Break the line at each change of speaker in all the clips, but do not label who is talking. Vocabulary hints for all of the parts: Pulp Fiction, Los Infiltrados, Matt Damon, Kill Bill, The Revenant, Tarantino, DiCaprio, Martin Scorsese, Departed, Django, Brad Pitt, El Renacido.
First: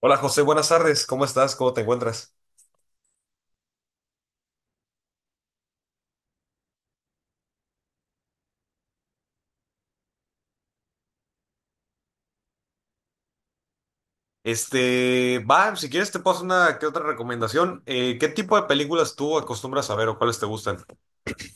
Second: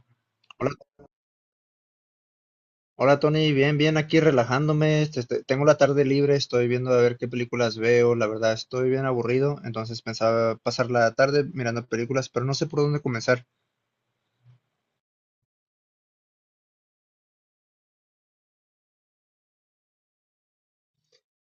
Hola José, buenas
Hola,
tardes. ¿Cómo estás? ¿Cómo te encuentras?
hola Tony, bien, bien, aquí relajándome. Tengo la tarde libre, estoy viendo a ver qué películas veo. La verdad, estoy bien aburrido, entonces pensaba pasar la tarde mirando películas, pero no sé por dónde comenzar.
Va, si quieres te paso una que otra recomendación. ¿Qué tipo de películas tú acostumbras a ver o cuáles te gustan?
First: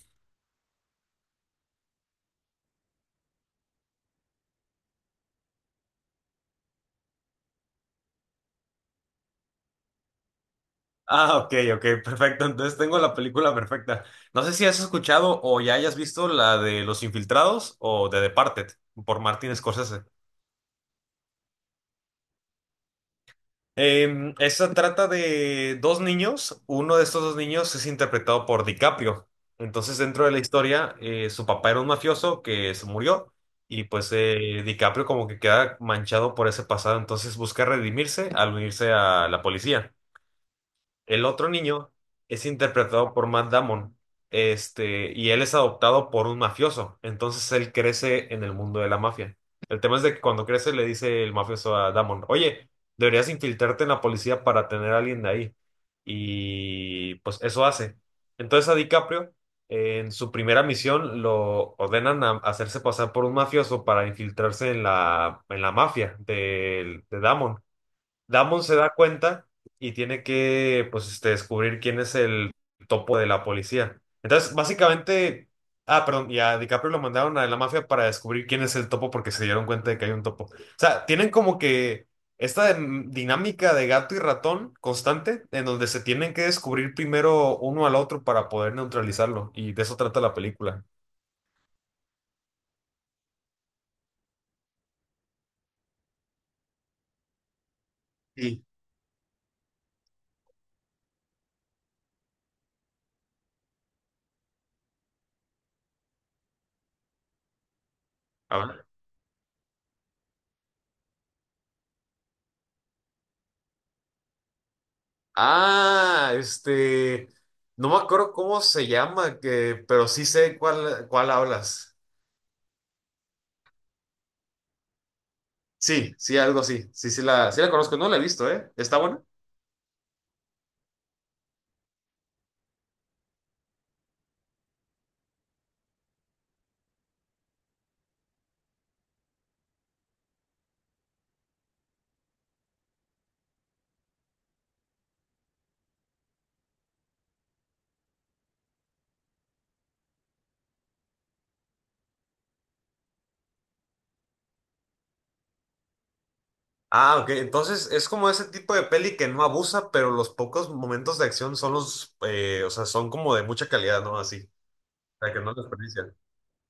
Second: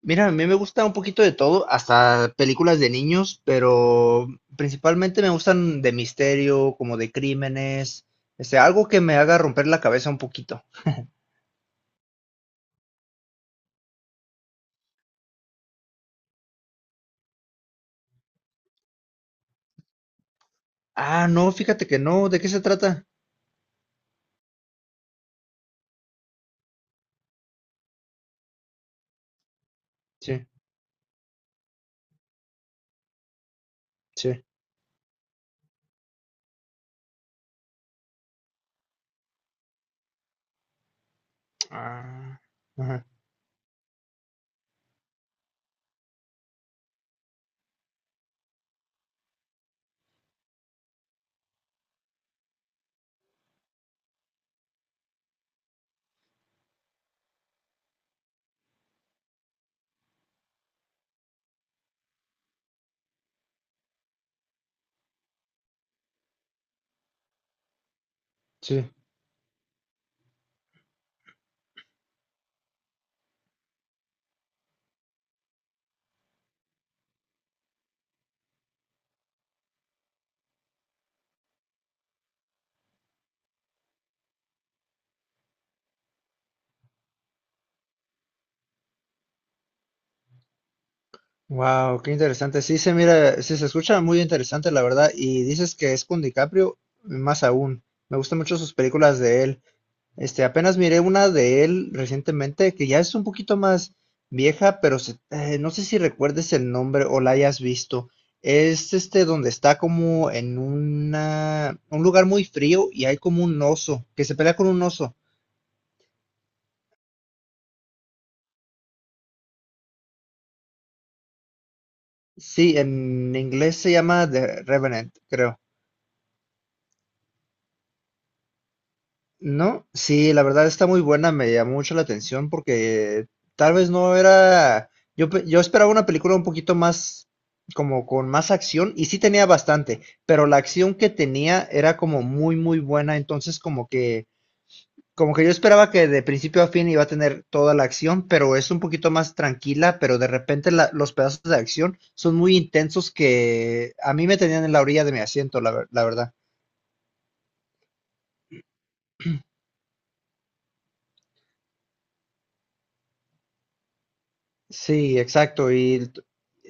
Mira, a mí me gusta un poquito de todo, hasta películas de niños, pero principalmente me gustan de misterio, como de crímenes, algo que me haga romper la cabeza un poquito.
Ah, ok, ok, perfecto. Entonces tengo la película perfecta. No sé si has escuchado o ya hayas visto la de Los Infiltrados o de Departed por Martin Scorsese.
Ah, no, fíjate que no, ¿de qué se trata?
Esa trata de dos niños. Uno de estos dos niños es interpretado por DiCaprio. Entonces, dentro de la
Sí,
historia, su papá era un mafioso que se murió, y pues
sí.
DiCaprio como que queda manchado por ese pasado. Entonces busca redimirse al unirse a la policía. El otro niño
Ah,
es
ajá,
interpretado por Matt Damon, y él es adoptado por un mafioso. Entonces él crece en el mundo de la mafia. El tema es de que cuando crece le dice el mafioso a Damon: oye, deberías infiltrarte en la policía para tener a alguien de ahí. Y pues eso hace. Entonces a DiCaprio, en su primera misión, lo ordenan a hacerse pasar por un mafioso para infiltrarse en la mafia de Damon. Damon se
sí.
da cuenta y tiene que, pues, descubrir quién es el topo de la policía. Entonces, básicamente, ah, perdón, y a DiCaprio lo mandaron a la mafia para descubrir quién es el topo porque se dieron cuenta de que hay un topo. O sea, tienen como que esta dinámica de gato y ratón constante en donde se tienen que descubrir primero uno al otro para poder neutralizarlo. Y de eso trata la película.
Wow, qué interesante. Sí se mira, sí se escucha muy interesante, la verdad. Y dices que es con DiCaprio, más aún. Me gustan mucho
Sí.
sus películas de él. Apenas miré una de él recientemente que ya es un poquito más vieja, pero no sé si recuerdes el nombre o la hayas visto. Es este donde está como en un lugar muy frío y hay como un oso que se pelea con un oso.
Ah, no me acuerdo cómo se llama, que, pero sí sé cuál hablas.
Sí, en inglés se llama The Revenant, creo.
Sí, sí, algo así. Sí, sí la conozco, no la he visto, ¿eh? ¿Está buena?
¿No? Sí, la verdad está muy buena, me llamó mucho la atención porque tal vez no era, yo esperaba una película un poquito más, como con más acción, y sí tenía bastante, pero la acción que tenía era como muy, muy buena, entonces como que yo esperaba que de principio a fin iba a tener toda la acción, pero es un poquito más tranquila, pero de repente los pedazos de acción son muy intensos que a mí me tenían en la orilla de mi asiento, la verdad.
Ah, ok. Entonces es como ese tipo de peli que no abusa, pero los pocos momentos de acción son los, o sea, son como de mucha calidad, ¿no? Así,
Sí,
o sea, que no
exacto. Y
desperdician.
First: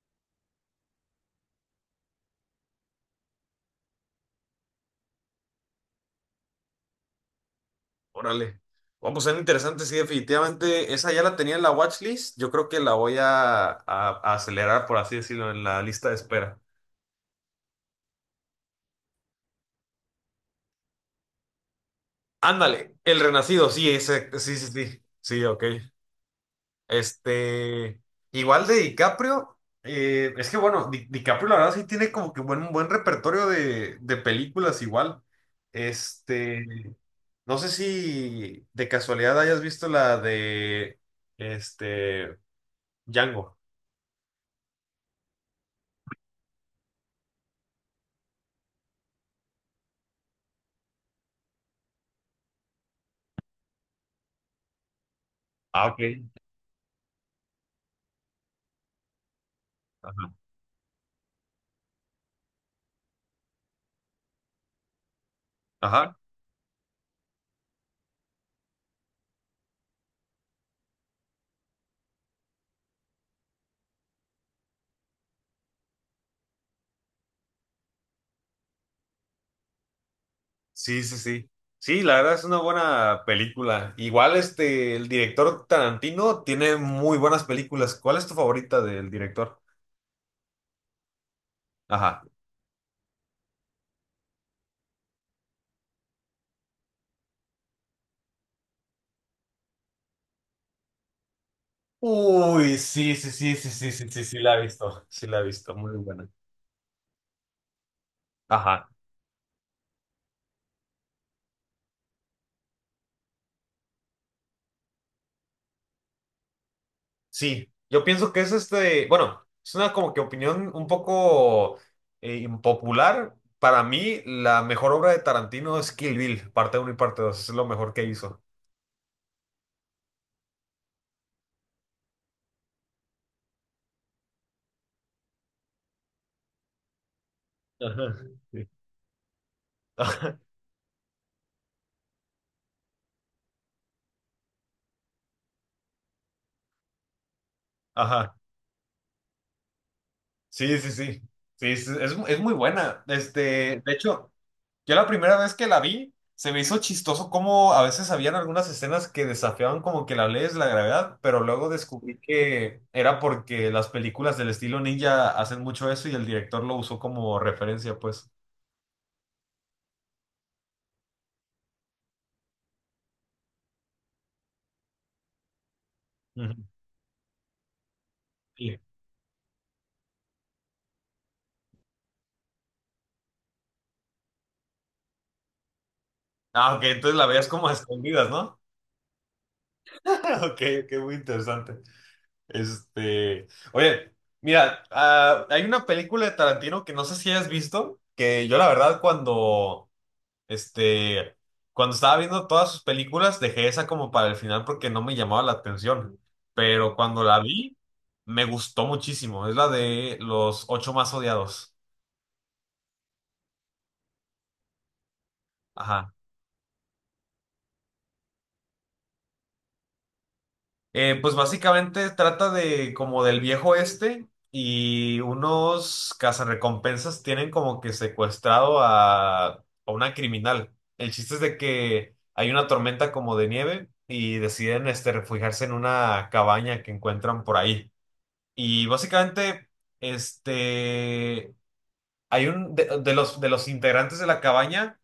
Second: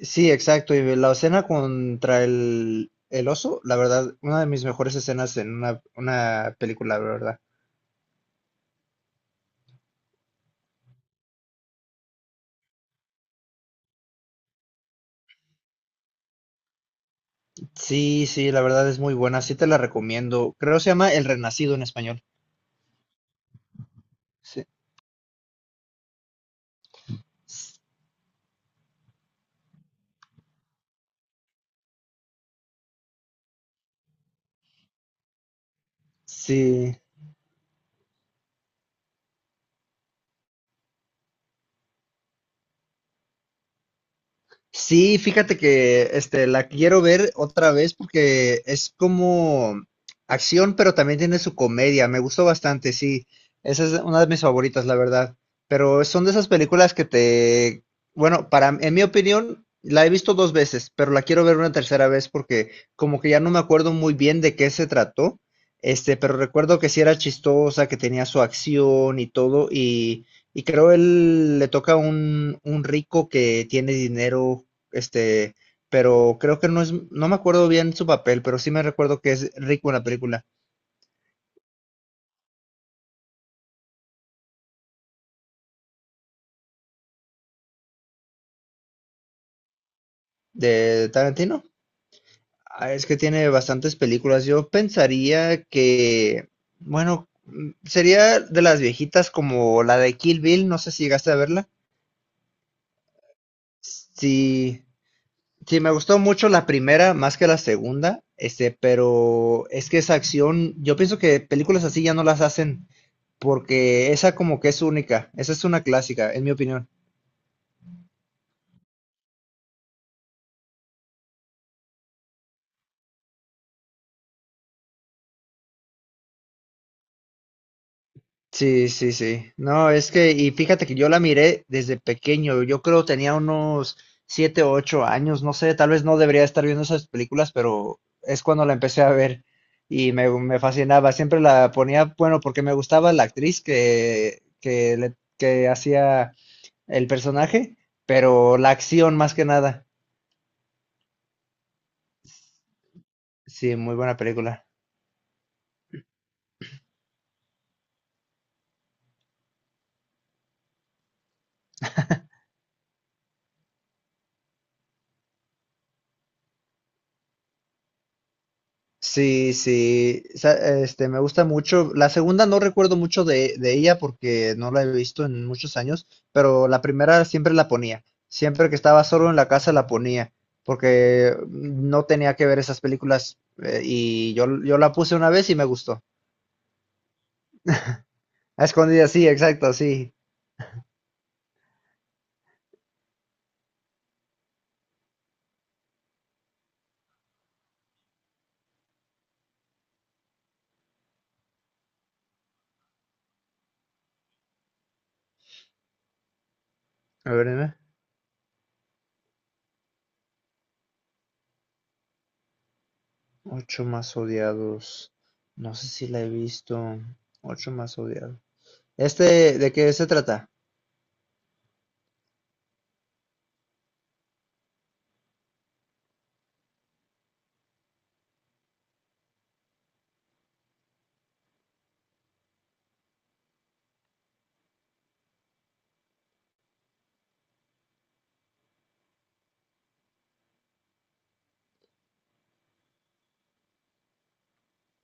sí, exacto. Y la escena contra el oso, la verdad, una de mis mejores escenas en una película, la verdad.
Órale. Vamos, ser interesante, sí, definitivamente. Esa ya la tenía en la watchlist. Yo creo que la voy a, acelerar, por así decirlo, en la lista de espera.
Sí, sí, la verdad es muy buena. Sí te la recomiendo. Creo se llama El Renacido en español.
Ándale, El Renacido, sí, ese, sí,
Sí.
sí, sí, sí, ok.
S-
Este, igual de DiCaprio, es que bueno, DiCaprio la verdad sí tiene como que buen, un buen repertorio de películas igual. Este,
Sí.
no sé si de casualidad hayas visto la este, Django.
Sí, fíjate que la quiero ver otra vez porque es como acción, pero también tiene su comedia. Me gustó bastante, sí. Esa es una de mis favoritas, la verdad.
Ah, ok.
Pero son de esas películas que te, bueno, para, en mi opinión, la he
Ajá.
visto dos veces, pero la quiero ver una tercera vez porque como que ya no me acuerdo muy bien de qué se trató.
Ajá.
Pero recuerdo que sí era chistosa, que tenía su acción y todo, y creo él le toca un rico que tiene dinero, este, pero creo que no es, no me acuerdo bien su papel, pero sí me recuerdo que es rico en la película
Sí, sí, sí. Sí, la verdad es una buena película. Igual este, el director Tarantino tiene muy buenas películas. ¿Cuál es tu favorita del director?
de Tarantino.
Ajá.
Ah, es que tiene bastantes películas. Yo pensaría que, bueno, sería de las viejitas como la de Kill Bill, no sé si llegaste a verla.
Uy, sí, sí, sí, sí, sí, sí, sí, sí, la he
Sí,
visto. Sí, la he visto,
sí, me
muy
gustó
buena.
mucho la primera más que la segunda,
Ajá.
pero es que esa acción, yo pienso que películas así ya no las hacen porque esa como que es única, esa es una clásica, en mi opinión.
Sí, yo pienso que es bueno, es una como que opinión un poco impopular. Para mí, la mejor obra de Tarantino es Kill Bill, parte uno y parte 2. Es lo mejor que hizo.
Sí, sí, sí. No, es que, y fíjate que yo la miré desde pequeño, yo creo tenía unos 7 u 8 años, no sé, tal vez no debería estar viendo esas películas, pero
Ajá.
es cuando
Sí.
la empecé a ver y me, me fascinaba, siempre la ponía, bueno, porque me gustaba la actriz que hacía el personaje,
Ajá.
pero la acción más que nada.
Sí, sí, sí. Sí, es, es muy buena.
Sí,
Este, de
muy buena
hecho,
película.
yo la primera vez que la vi, se me hizo chistoso cómo a veces habían algunas escenas que desafiaban como que la ley es la gravedad, pero luego descubrí que era porque las películas del estilo ninja hacen mucho eso y el director lo usó como referencia, pues.
Sí, sí, me gusta mucho. La segunda no recuerdo mucho de ella porque no la he visto en muchos años,
Ujú.
pero la primera siempre la ponía. Siempre que
Sí.
estaba solo en la casa la ponía, porque no tenía que ver esas películas y yo la puse una vez y me gustó.
Ah, ok, entonces la veías como a escondidas, ¿no?
A escondidas, sí, exacto, sí.
Ok, qué muy interesante. Oye, mira, ah, hay una película de Tarantino que no sé si hayas visto, que yo la verdad cuando, este, cuando estaba viendo todas sus películas dejé esa como para el final porque no me llamaba la atención, pero cuando
A
la
ver, dime.
vi me gustó muchísimo, es la de los ocho más odiados.
Ocho más odiados. No sé si
Ajá.
la he visto. Ocho más odiados. ¿De qué se trata?
Pues básicamente trata de como del viejo este y unos cazarrecompensas tienen como que secuestrado a una criminal. El chiste es de que hay una tormenta como de nieve y deciden este, refugiarse en una cabaña que encuentran por ahí. Y básicamente este, hay un de los integrantes de la cabaña,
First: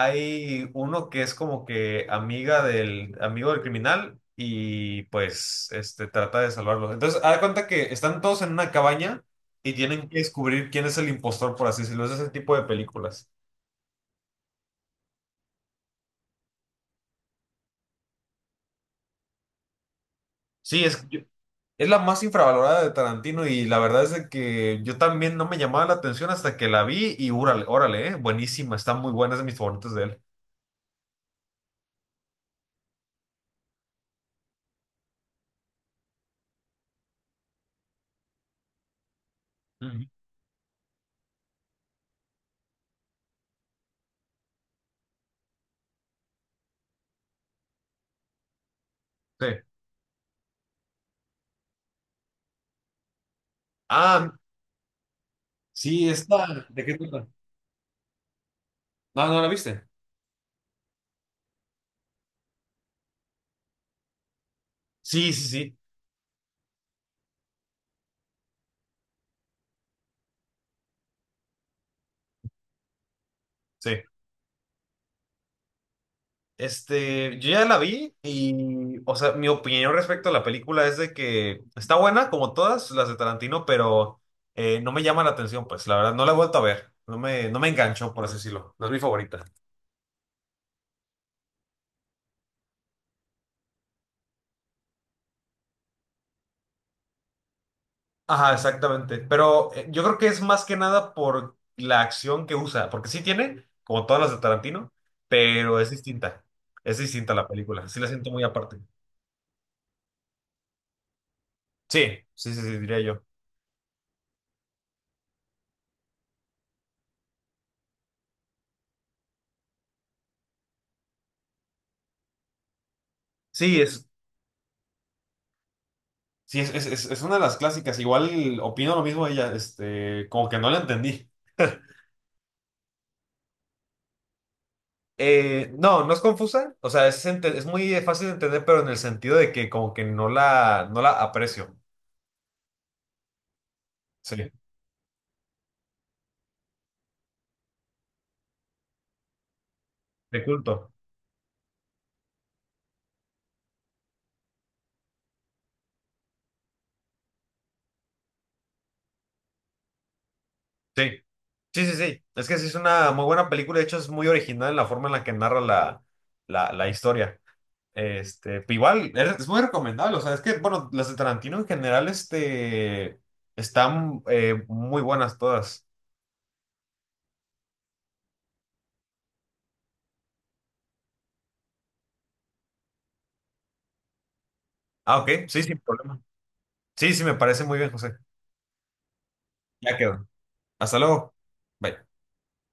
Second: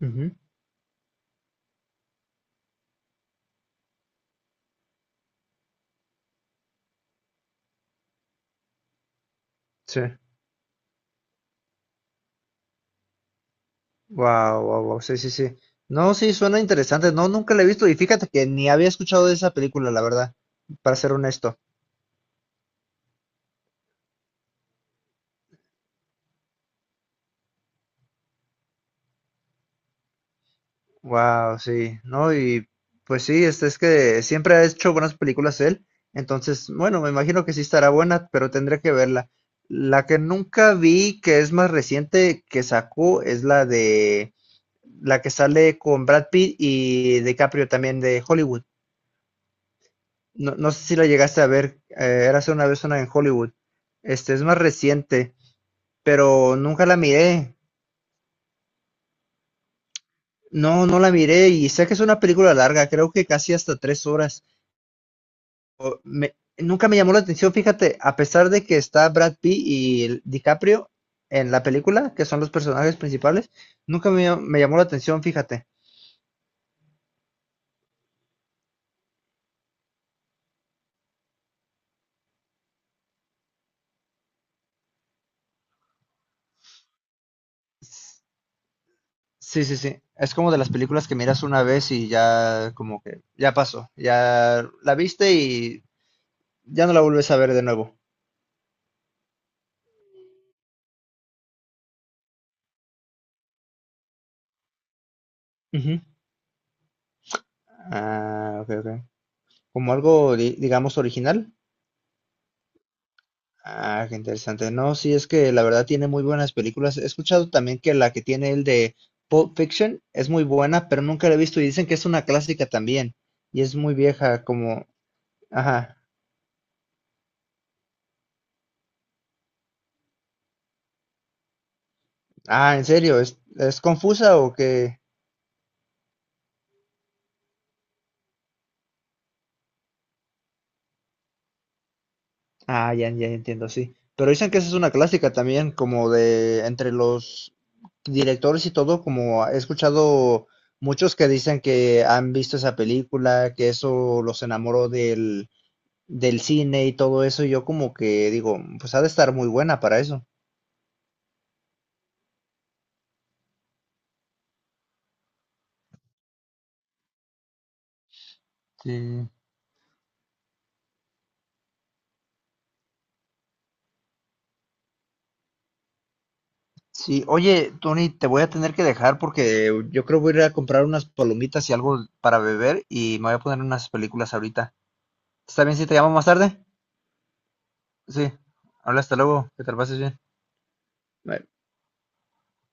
Ujú,
uno que es como que amiga del amigo del criminal y pues este trata de salvarlo. Entonces, haz de cuenta que están todos en una cabaña y
sí.
tienen que descubrir quién es el impostor, por así decirlo. Es ese tipo de películas.
Wow, wow, wow. Sí, sí, sí. No, sí, suena interesante. No, nunca la he visto y fíjate que ni había escuchado de esa película, la verdad,
Sí,
para ser honesto.
es la más infravalorada de Tarantino y la verdad es de que yo también no me llamaba la atención hasta que la vi y órale, órale, buenísima, está muy buena, es de mis favoritos de él.
Wow, sí. No, y pues sí, es que siempre ha hecho buenas películas él. Entonces, bueno, me imagino que sí estará buena, pero tendré que verla.
Ujú.
La que nunca vi, que es más reciente, que sacó, es la que sale con Brad Pitt y DiCaprio también de Hollywood.
Sí.
No, no sé si la llegaste a ver, era hace una vez una en Hollywood.
Ah,
Este es más reciente,
sí,
pero
esta. ¿De
nunca
qué
la
trata?
miré.
No, no la viste.
No, no la miré y sé que es una película larga, creo que casi hasta 3 horas.
Sí, sí, sí,
Nunca me llamó la atención, fíjate, a pesar de que está Brad Pitt y el DiCaprio en la película, que son los personajes principales,
sí.
nunca me llamó la atención, fíjate.
Este, yo ya la vi y, o sea, mi opinión respecto a la película es de que está buena como todas las de Tarantino, pero no me llama la atención, pues, la verdad, no la he vuelto a ver. No me enganchó,
S-
por así decirlo. No es mi favorita.
Sí, sí, sí. Es como de las películas que miras una vez y ya como que ya pasó, ya la viste y ya no la vuelves a ver de nuevo.
Ajá, exactamente. Pero yo creo que es más que nada por la acción que usa, porque sí tiene, como todas las de Tarantino, pero es
Ujú.
distinta. Es distinta la película. Sí la siento muy
Ah, ok,
aparte.
ok. Como algo, digamos, original.
Sí, sí, sí, sí, diría yo.
Ah, qué interesante. No, sí, es que la verdad tiene muy buenas películas. He escuchado también que la que tiene el de Pulp Fiction es muy buena, pero nunca la he visto y dicen que es una clásica también. Y es
Sí,
muy vieja, como... Ajá.
sí, es una de las clásicas. Igual opino lo mismo de ella, este, como que no la entendí.
Ah, ¿en serio? Es confusa o qué?
No, no es confusa, o sea, es muy fácil de entender, pero en el sentido de que como que no no la aprecio.
Ah, ya, ya entiendo, sí. Pero
Sí,
dicen que esa es una clásica también, como de entre los directores y todo, como he
de
escuchado
culto.
muchos que dicen que han visto esa película, que eso los enamoró del cine y todo eso, y yo como que digo, pues ha de estar muy buena para eso.
Sí, sí, sí, sí. Es que sí es una muy buena película, de hecho es muy original la forma en la que narra la historia. Pero igual,
Sí.
es muy recomendable. O sea, es que, bueno, las de Tarantino en general, están muy buenas todas.
Sí, oye, Tony, te voy a tener que dejar porque yo creo voy a ir a comprar unas palomitas y algo para beber y me voy a poner unas películas ahorita.
Ah, ok, sí,
¿Está bien
sin
si te llamo
problema.
más tarde?
Sí, sí, me parece muy bien, José.
Sí. Hola, hasta luego, que te la
Ya
pases bien.
quedó. Hasta luego.
Bye.
Bye.